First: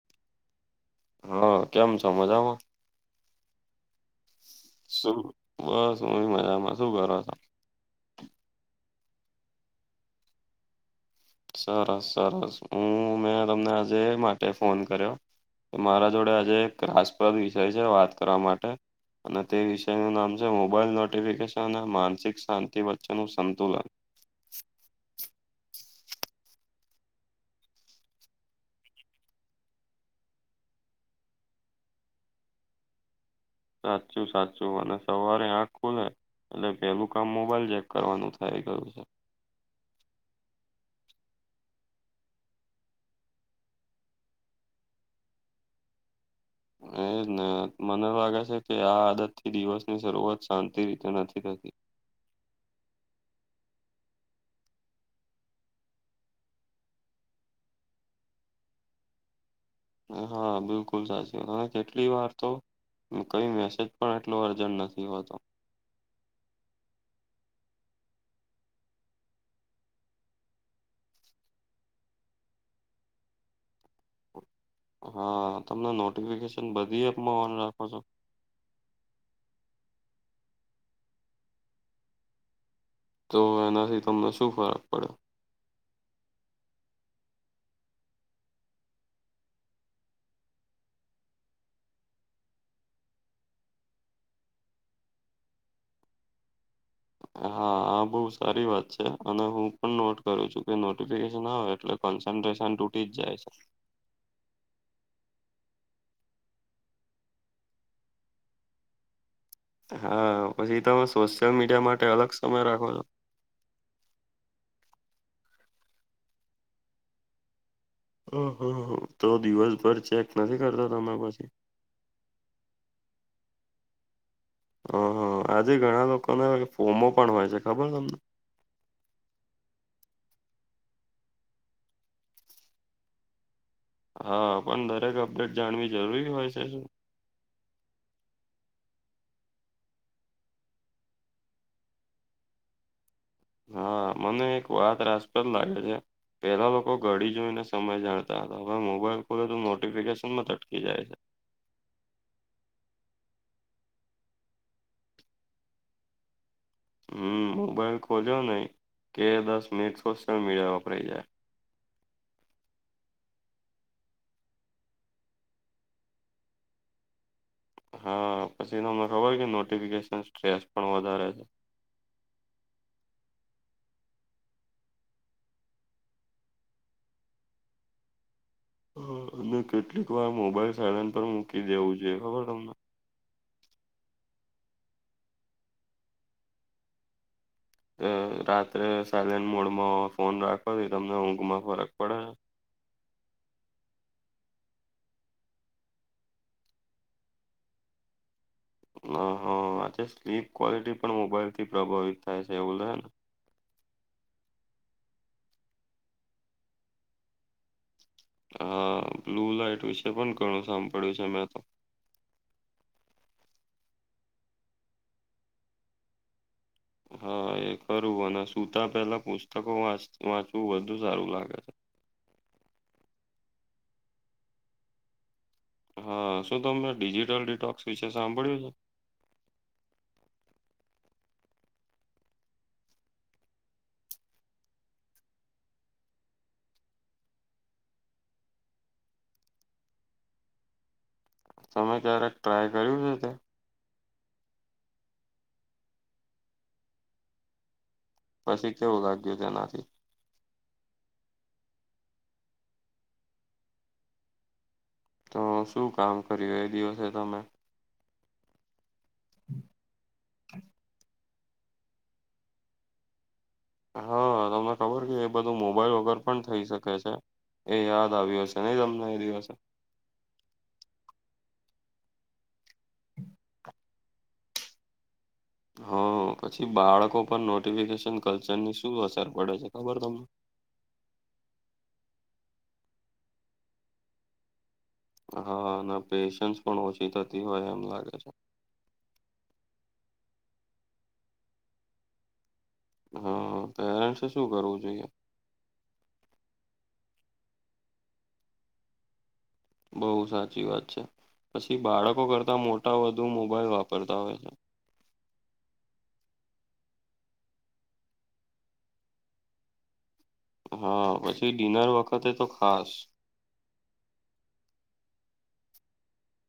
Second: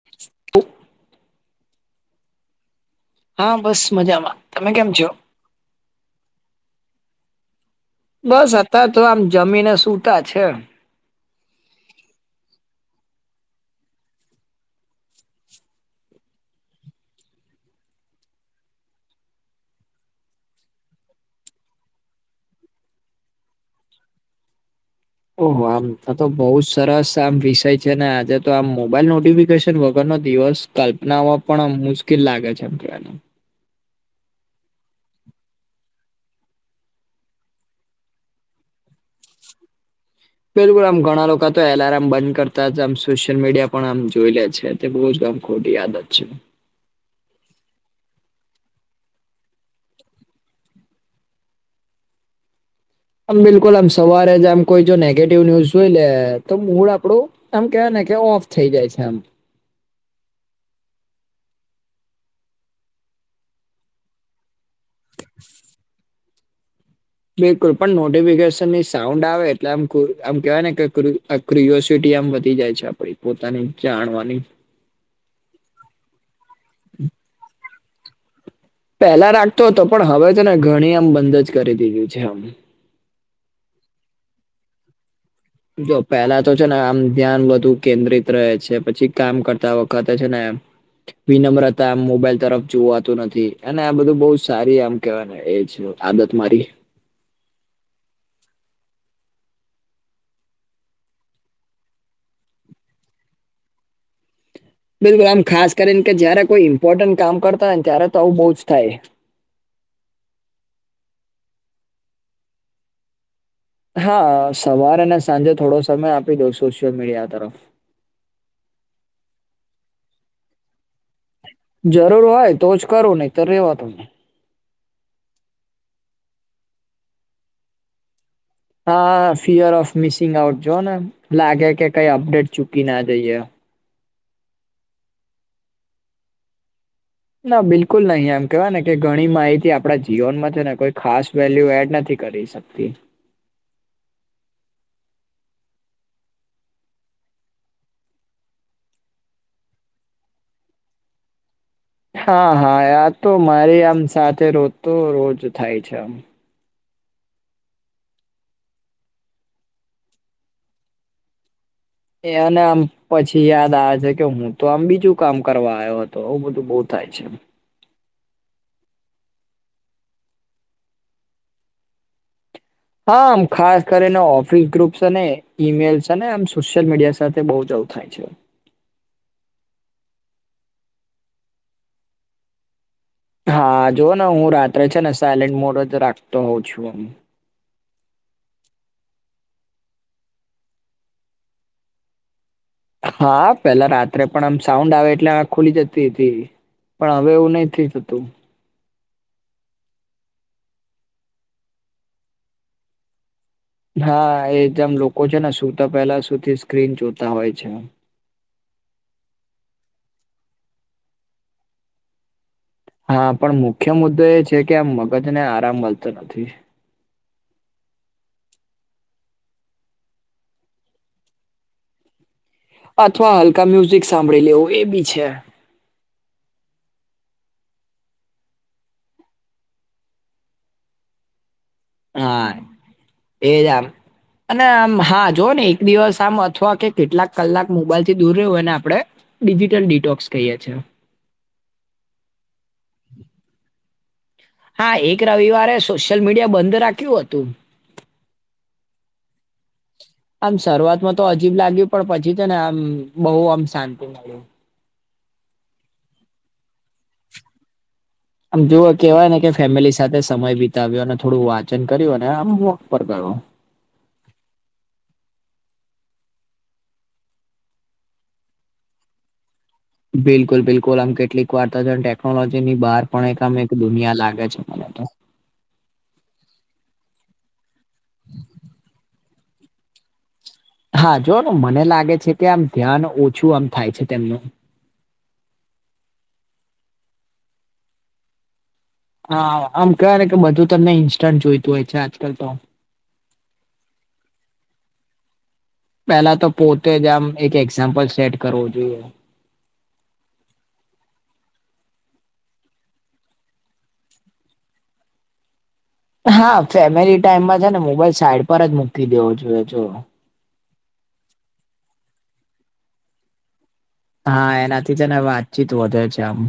[inaudible] હા કેમ છો મજામાં? હા બસ મજામાં. તમે કેમ છો? શું બસ અમે મજામાં. શું કરો છો? બસ અતાર તો આમ જમીને સૂતા છે. સરસ સરસ. હું મેં તમને આજે એ માટે ફોન કર્યો કે મારા જોડે આજે એક રાસપ્રદ વિષય છે વાત કરવા માટે. અને તે વિષયનું નામ છે મોબાઈલ નોટિફિકેશન અને માનસિક શાંતિ વચ્ચેનું સંતુલન. ઓહો! આમ આતો બહુ જ સરસ આમ વિષય છે ને આજે તો આમ મોબાઈલ નોટિફિકેશન વગરનો દિવસ કલ્પનાઓ પણ મુશ્કેલ લાગે છે એમ કહીએ તો. સાચું સાચું અને સવારે આંખ ખુલે અને પેલું કામ મોબાઈલ ચેક કરવાનું થાઈ ગયું છે. બિલકુલ આમ ઘણા લોકા તો એલાર્મ બંધ કરતા જ આમ સોશિયલ મીડિયા પણ આમ જોઈ લે છે. તે બહુ જ આમ ખોટી આદત છે. હા એજ ને. મને લાગે છે કે આ આદત થી દિવસ ની શરૂઆત શાંતિ રીતે નથી થતી આમ બિલકુલ આમ સવારે જ આમ કોઈ જો નેગેટિવ ન્યુઝ જોઈ લે તો મૂળ આપડું આમ કેવાય ને કે ઓફ થઇ જાય છે આમ હા બિલકુલ સાચી કેટલી વાર તો કઈ મેસેજ પણ એટલો અર્જન્ટ નથી નહીં હો તો બિલકુલ પણ નોટિફિકેશનની સાઉન્ડ આવે એટલે આમ આમ કેહેવાય ને કે ક્રિઓસિટી આમ વધી જાય છે આપડી પોતાની જાણવાની હા તમને નોટિફિકેશન બધી એપ મા રાખો છો પહેલા રાખતો હતો પણ હવે તો ને ઘણી આમ બંધ જ કરી દીધું છે આમ તો એનાથી તમને શું ફરક પડ્યો જો પહેલા તો છે ને આમ ધ્યાન બધું કેન્દ્રિત રહે છે પછી કામ કરતા વખતે છે ને એમ વિનમ્રતા આમ મોબાઈલ તરફ જોવાતું નથી અને આ બધું બહું સારી આમ કહેવાય ને એજ આદત મારી હા આ બઉ સારી વાત છે અને હું પણ નોટ કરું છું કે નોટિફિકેશન આવે એટલે કોન્સન્ટ્રેશન તૂટી જ જાય છે. બિલકુલ આમ ખાસ કરીને કે જયારે કોઈ ઈમ્પોર્ટન્ટ કામ કરતા હોય ને ત્યારે તો આવું બહુ જ થાય હા પછી તમે સોશિયલ મીડિયા માટે અલગ સમય રાખો છો હા સવારે ને સાંજે થોડો સમય આપી દઉ સોશિયલ મીડિયા તરફ ઓહ હો તો દિવસભર ચેક નથી કરતા તમે પછી જરૂર હોય તો જ કરું નહી તો રેવા તમને હ હા આજે ઘણા લોકોને ફોમો પણ હોય છે ખબર તમને હા ફિયર ઓફ મિસિંગ આઉટ જોઓ ને લાગે કે કઈ અપડેટ ચૂકી ના જઈએ હા પણ દરેક અપડેટ જાણવી જરૂરી હોય છે શું ના બિલકુલ નહી એમ કેવાય ને કે ઘણી માહિતી આપડા જીવનમાં છે ને કોઈ ખાસ વેલ્યુ એડ નથી કરીશ શકતી હા મને એક વાત રાજપ્રદ લાગે છે. પેલા લોકો ઘડી જોઈને સમય જાણતા હતા હવે મોબાઈલ ખોલે તો નોટિફિકેશન માં અટકી જાય છે. હા હા આ તો મારી આમ સાથે રોજ તો રોજ થાય છે આમ હમ મોબાઈલ ખોલ્યો નહી કે દસ મિનિટ સોશિયલ મીડિયા વપરાઈ જાય એ અને આમ પછી યાદ આવે છે કે હું તો આમ બીજું કામ કરવા આવ્યો હતો આવું બધું બહુ થાય છે. હા પછી તમને ખબર હો કે નોટિફિકેશન સ્ટ્રેસ પણ વધારે છે. હા આમ ખાસ કરીને ઓફિસ ગ્રુપ્સ અને ઈમેલ્સ અને આમ સોશિયલ મીડિયા સાથે બહું જ થાય છે. અને કેટલીક વાર મોબાઈલ સાયલેન્ટ પર મૂકી દેવું છે ખબર તમને હા જોવ ને હું રાત્રે છે ને સાયલેન્ટ મોડ જ રાખતો હોઉં છું. રાત્રે સાયલેન્ટ મોડમાં ફોન રાખવાથી તમને ઊંઘમાં ફરક પડે હા પેલા રાત્રે પણ આમ સાઉન્ડ આવે એટલે ખુલી જતી હતી પણ હવે એવું નહી થતું હ હા આજે સ્લીપ ક્વોલિટી પણ મોબાઈલ થી પ્રભાવિત થાય છે એવું લે ને હા એ જેમ લોકો છે ને સુુંતા પેલા સુતી સ્ક્રીન જોતા હોય છે. હા બ્લુ લાઈટ વિશે પણ ઘણું સાંભળ્યું છે મેં તો હા પણ મુખ્ય મુદ્દો એ છે કે આ મગજ ને આરામ મળતો નથી હા એ કરું અને સુતા પેલા પુસ્તકો વાંચવું વધુ સારું લાગે છે. અથવા હલકા મ્યુઝિક સાંભળી લેવું એ બી છે. હા શું તમને ડિજિટલ ડિટોક્સ વિશે સાંભળ્યું છે. હા એજ અને આમ હા જોઓ ને એક દિવસ આમ અથવા કે કેટલાક કલાક મોબાઈલ થી દૂર રહ્યુંને આપડે ડિજિટલ ડિટોક્સ કહીએ છીએ તમે ક્યારેક ટ્રાય કર્યું છે તે હા એક રવિવારે સોશિયલ મીડિયા બંધ રાખ્યું હતું પછી કેવું લાગ્યું તેનાથી આમ શરૂઆતમાં તો હજીબ લાગ્યું પણ પછી છે ને આમ બહુ આમ શાંતિ મળ્યું તો શું કામ કર્યું એ દિવસે તમે આમ જો કહેવાય ને કે ફેમિલી સાથે સમય બિતાવ્યો થોડું વાંચન કર્યું ને આમ વક પર કરો હા તમને ખબર કે એ બધું મોબાઈલ વગર પણ થઇ શકે છે એ યાદ આવ્યું હશે નહી તમને એ દિવસે બિલકુલ બિલકુલ આમ કેટલીક વાર્તા છે ટેકનોલોજી ની બહાર પણ એક આમ એક દુનિયા લાગે છે મને તો હા પછી બાળકો પર નોટિફિકેશન કલ્ચરની શું અસર પડે છે ખબર તમને હા જો મને લાગે છે કે આમ ધ્યાન ઓછું આમ થાય છે તેમનું હા અને પેશન્સ પણ ઓછી થતી હોય એમ લાગે છે હા આમ કહેવાય ને કે બધું તમને ઇન્સ્ટન્ટ જોઈતું હોય છે આજકાલ તો હા પેરેન્ટ્સે શું કરવું જોઈએ પેલા તો પોતે જ આમ એક એક્ઝામ્પલ સેટ કરવો જોઈએ બહુ સાચી વાત છે પછી બાળકો કરતાં મોટા બુ મોબાઈલ વાપરતા હોય છે હા ફેમિલી ટાઈમમાં છે ને મોબાઈલ સાઈડ પર જ મકીલી દેવો જોઈએ જો હા પછી ડિનર વખતે તો ખાસ હા એનાથી તને વાતચીત વધે છે આમ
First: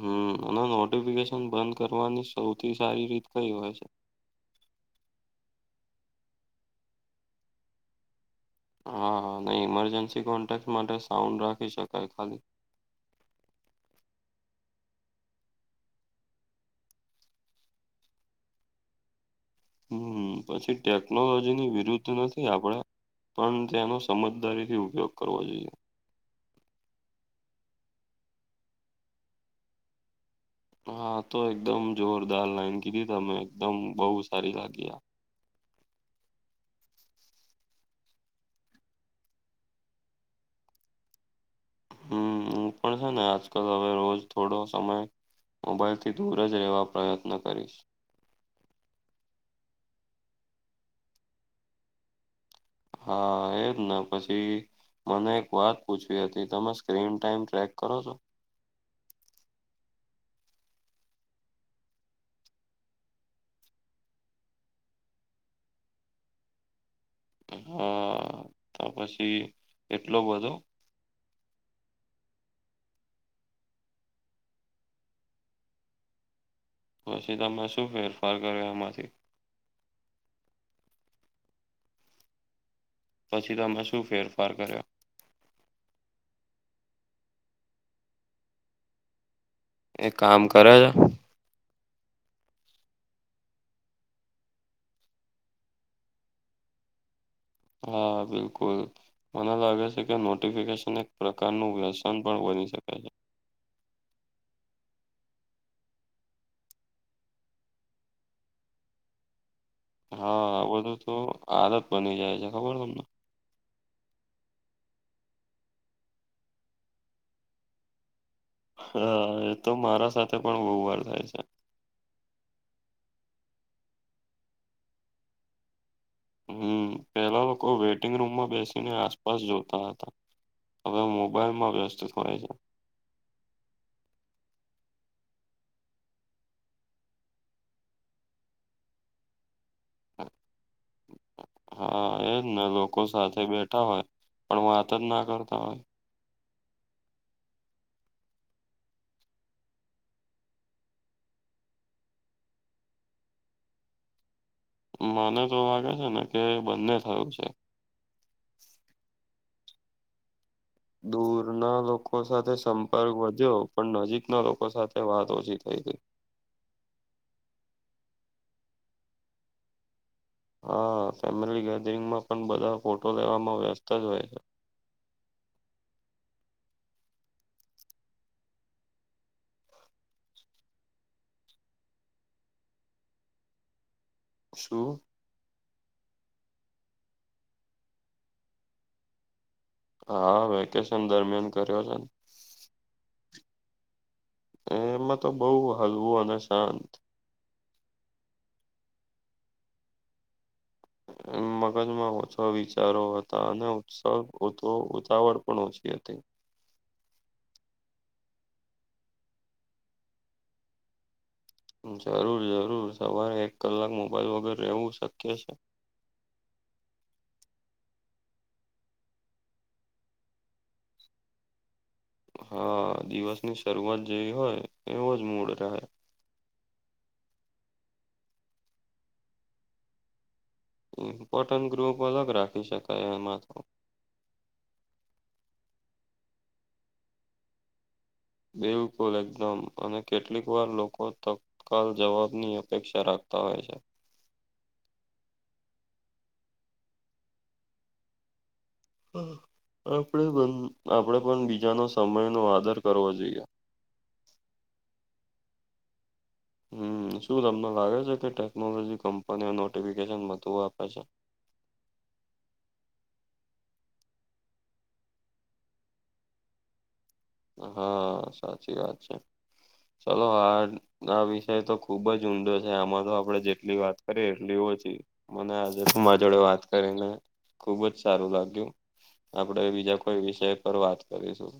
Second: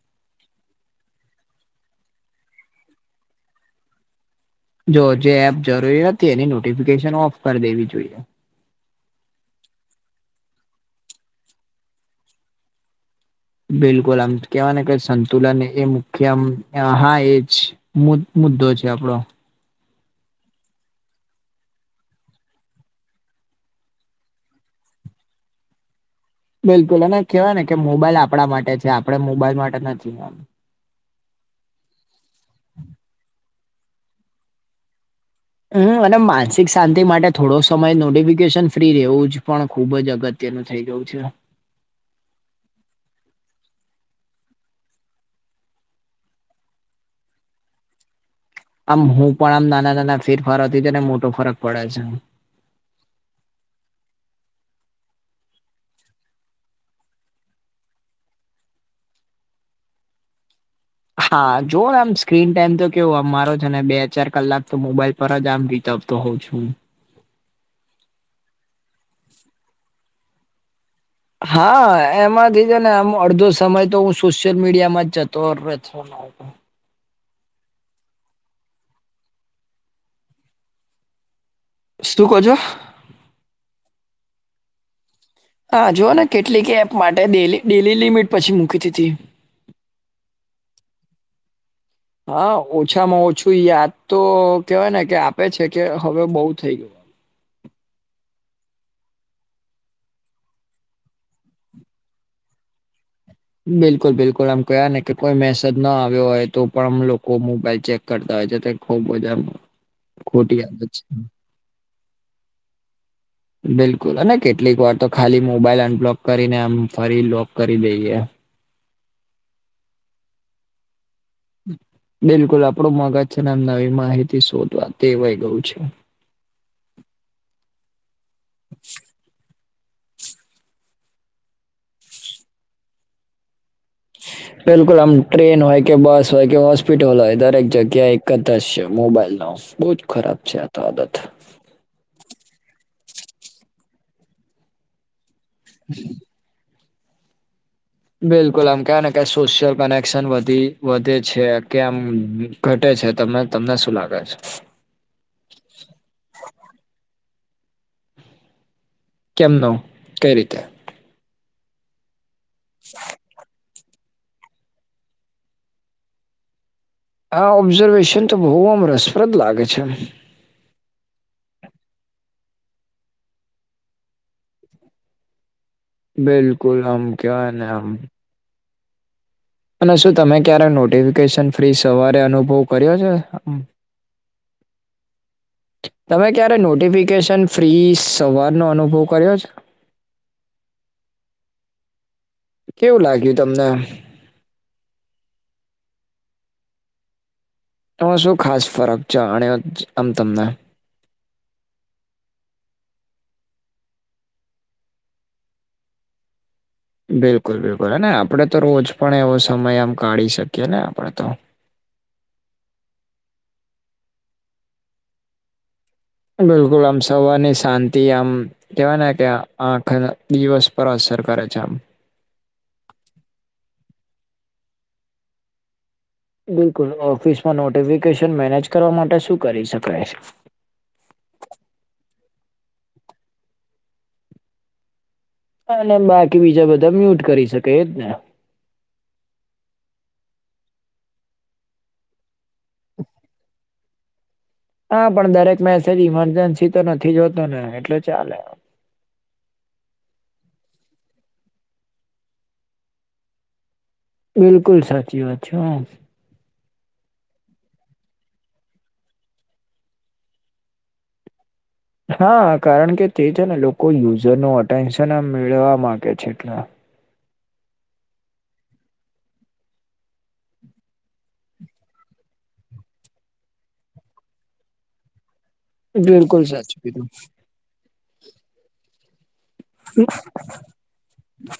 હમ અને નોટિફિકેશન બંધ કરવાની સૌથી સારી રીત કઈ હોય છે જો જે એપ જરૂરી હતી એની નોટિફિકેશન ઓફ કરી દેવી જોઈએ હાા ન ઇમરજન્સી કોન્ટેક્ટ માટે સાઉન્ડ રાખી શકાય ખાલી બિલકુલ આમ કેવા કે સંતુલન એ મુખ્યમ હા એ જ મુ મુદ્દો છે આપડો હમ પછી ટેકનોલોજી ની વિરુદ્ધ નથી આપડ પણ તેનો સમજદારી થી ઉપયોગ કરવો જોઈએ બિલકુલ અને કેહેવાય ને કે મોબાઈલ આપણા માટે છે આપડણે મોબાઈલ માટે નથી હા તો એકદમ જોરદાર લાઈન કીધી તમે એકદમ બહુ સારી લાગી આ હમ અને માનસિક શાંતિ માટે થોડો સમય નોટિફિકેશન ફ્રી રહેવું જ પણ ખૂબ જ અગત્ય કેન થઈ જઉ છે હમ પણ છે ને આજકાલ હવે રોજ થોડો સમય મોબાઈલથી દૂર જ રહેવા પ્રયત્ન કરીશ આમ હું પણ આમ નાના નાના ફેરફારોથી તો ને મોટો ફરક પડે છે હા એજ ને પછી મને એક વાત પૂછવી હતી તમે સ્ક્રીન ટાઈમ ટ્રેક કરો છો હા જોને આમ સ્ક્રીન ટાઈમ તો કેવું અમારો જને બે ચાર કલાક તો મોબાઈલ પર જ આમ રીત આપતો હોઉ છું હા તો પછી એટલો બધો હા એમાંથી છે ને આમ અડધો સમય તો હું સોશિયલ મીડિયા માં જતો હો જ હ પછી તમે શું ફેરફાર કર્યો એમાંથી શું ક છો પછી તમે શું ફેરફાર કર્યો હા જુઓ ને કેટલીક એપ માટે ડે ડેલી લિમિટ પછી મૂકી તી હતીી એક કામ કરે છે હા ઓછામાં ઓછું યાદ તો કેવાય ને કે આપે છે કે હવે બઉુ થઈ ગયું હા બિલકુલ મને લાગે છે કે નોટિફિકેશન એક પ્રકારનું વ્યસન પણ બની શકે છે બિલકુલ બિલકુલ આમ કવા ને કે કોઈ મેસેજ ન આવ્યો હોય તો પણમ લોકો મોબાઈલ ચેક કરતા હોય છે ત ખુબ મધા હા બધું તો હાલત બની જાય છે ખબર તમને બિલકુલ અને કેટલીક વાર તો ખાલી મોબાઈલ અનબ્લોક કરીને આમ ફરી લોક કરી દઈએ હ એ તો મારા સાથે પણ બહુ વાર થાય છે. બિલકુલ આપડું મગજ છેનેમ નવી માહિતી શોધવા તેવાય ગયું છે. હમ પેલા લોકો વેઇટિંગ રૂમમાં બેસીને આસપાસ જોતા હતા. હવે મોબાઈલમાં વ્યસ્થિત હોય છે. હ [unintelligible] બિલકુલ આમ ટ્રેન હોય કે બસ હોય કે હોસ્પિટલ હોય દરેક જગ્યા એક જ જ છે મોબાઈલ નો બહુ જ ખરાબ છે આ તો આદત હા એજ ને લોકો સાથે બેઠા હોય પણ વાત જ ના કરતા હોય. હ [inaudible] બિલકુલ આમ ક ને ક સોશિયલ કનેક્શન વધી વધે છે કે આમ ઘટે છે તમે તમને શું લાગે છે. મને તો લાગે છે ને કે બંને થયું છે. કેમનો કઈ રીતે. દૂર ના લોકો સાથે સંપર્ક વધ જો પણ નજીક ના લોકો સાથે વાત ઓછી થઈ હતીઈ. આ ઓબ્ઝર્વેશન તો બહુ આમ રસપ્રદ લાગે છે. હા ફેમિલી ગેધરિંગમાં પણ બધા ફોટો લેવામાં વ્યસ્ત જ હોય છે. બિલકુલ આમ ક્યાને આમ અને શું તમે ક્યારેક નોટિફિકેશન ફ્રી સવારે અનુભવ કર્યો છે. શું. તમે ક્યારે નોટિફિકેશન ફ્રી સવારનો અનુભવ કર્યો છે. હા વેકેશન દરમિયાન કર્યો છે. કેવું લાગ્યું તમને એમાં તો બઉુ હલવું અને શાંત એમાં શું ખાસ ફરક છે આમ તમને આમ મગજમાં ઓછા વિચારો હતા અને ઉત્સવ ઉતાવળ પણ ઓછી હતી. બિલકુલ બિલકુલ અને આપડે તો રોજ પણ એવો સમય આમ કાઢી શકીએ ને આપડે તો જરૂર જરૂર સવારે એક કલાક મોબાઈલ વગર રહેવું શક્ય છે. બિલકુલ આમ સવારની શાંતિ આમ કેવા કે આખા દિવસ પર અસર કરે છે આમ. હા દિવસ ની શરૂઆત જેવી હોય એવો જ મૂળ રહે. બિલકુલ ઓફિસમાં નોટિફિકેશન મેનેજ કરવા માટે શું કરી શકાય. ઇમ્પોર્ટન્ટ ગ્રુપ અલગ રાખી શકાય એમાં તો અને બાકી બીજા બધા મ્યુટ કરી શકે એજ ને બિલકુલ એકદમ અને કેટલીક વાર લોકો તત્કાલ જવાબની અપેક્ષા રાખતા હોય છે. હા પણ દરેક મેસેજ ઈમરજન્સી તો નથી જો હોતો ને એટલે ચાલે હા આપણે પણ આપણેે પણ બીજાનો સમય નો આદર કરવો જોઈએ. બિલકુલ સાચી વાત છે હા. હમ શું તમને લાગે છે કે ટેકનોલોજી કંપનીઓ નોટિફિકેશન વધું આપે છે. હા કારણ કે તે છે ને લોકો યુઝર ન અટેન્શન આમ મેળવા માંગે છે એટલા હા સાચી વાત છે. ચલો આ આ વિષય તો ખુબ જ ઊંડો છે આમાં તો આપડે જેટલી વાત કરીએ એટલી ઓછી મને આજે તુંમા જોડે બિલકુલ વાત સાચું કીધું કરીને. ખુબ જ સારું લાગ્યું આપણેે બીજા કોઈ વિષય પર વાત કરીશું.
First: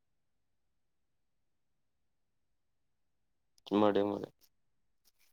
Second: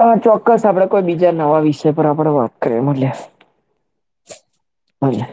હા ચોક્કસ આપડે કોઈ બીજા નવા વિષય પર આપણે વાપ કરીએ મલે મળે મળે હું છે.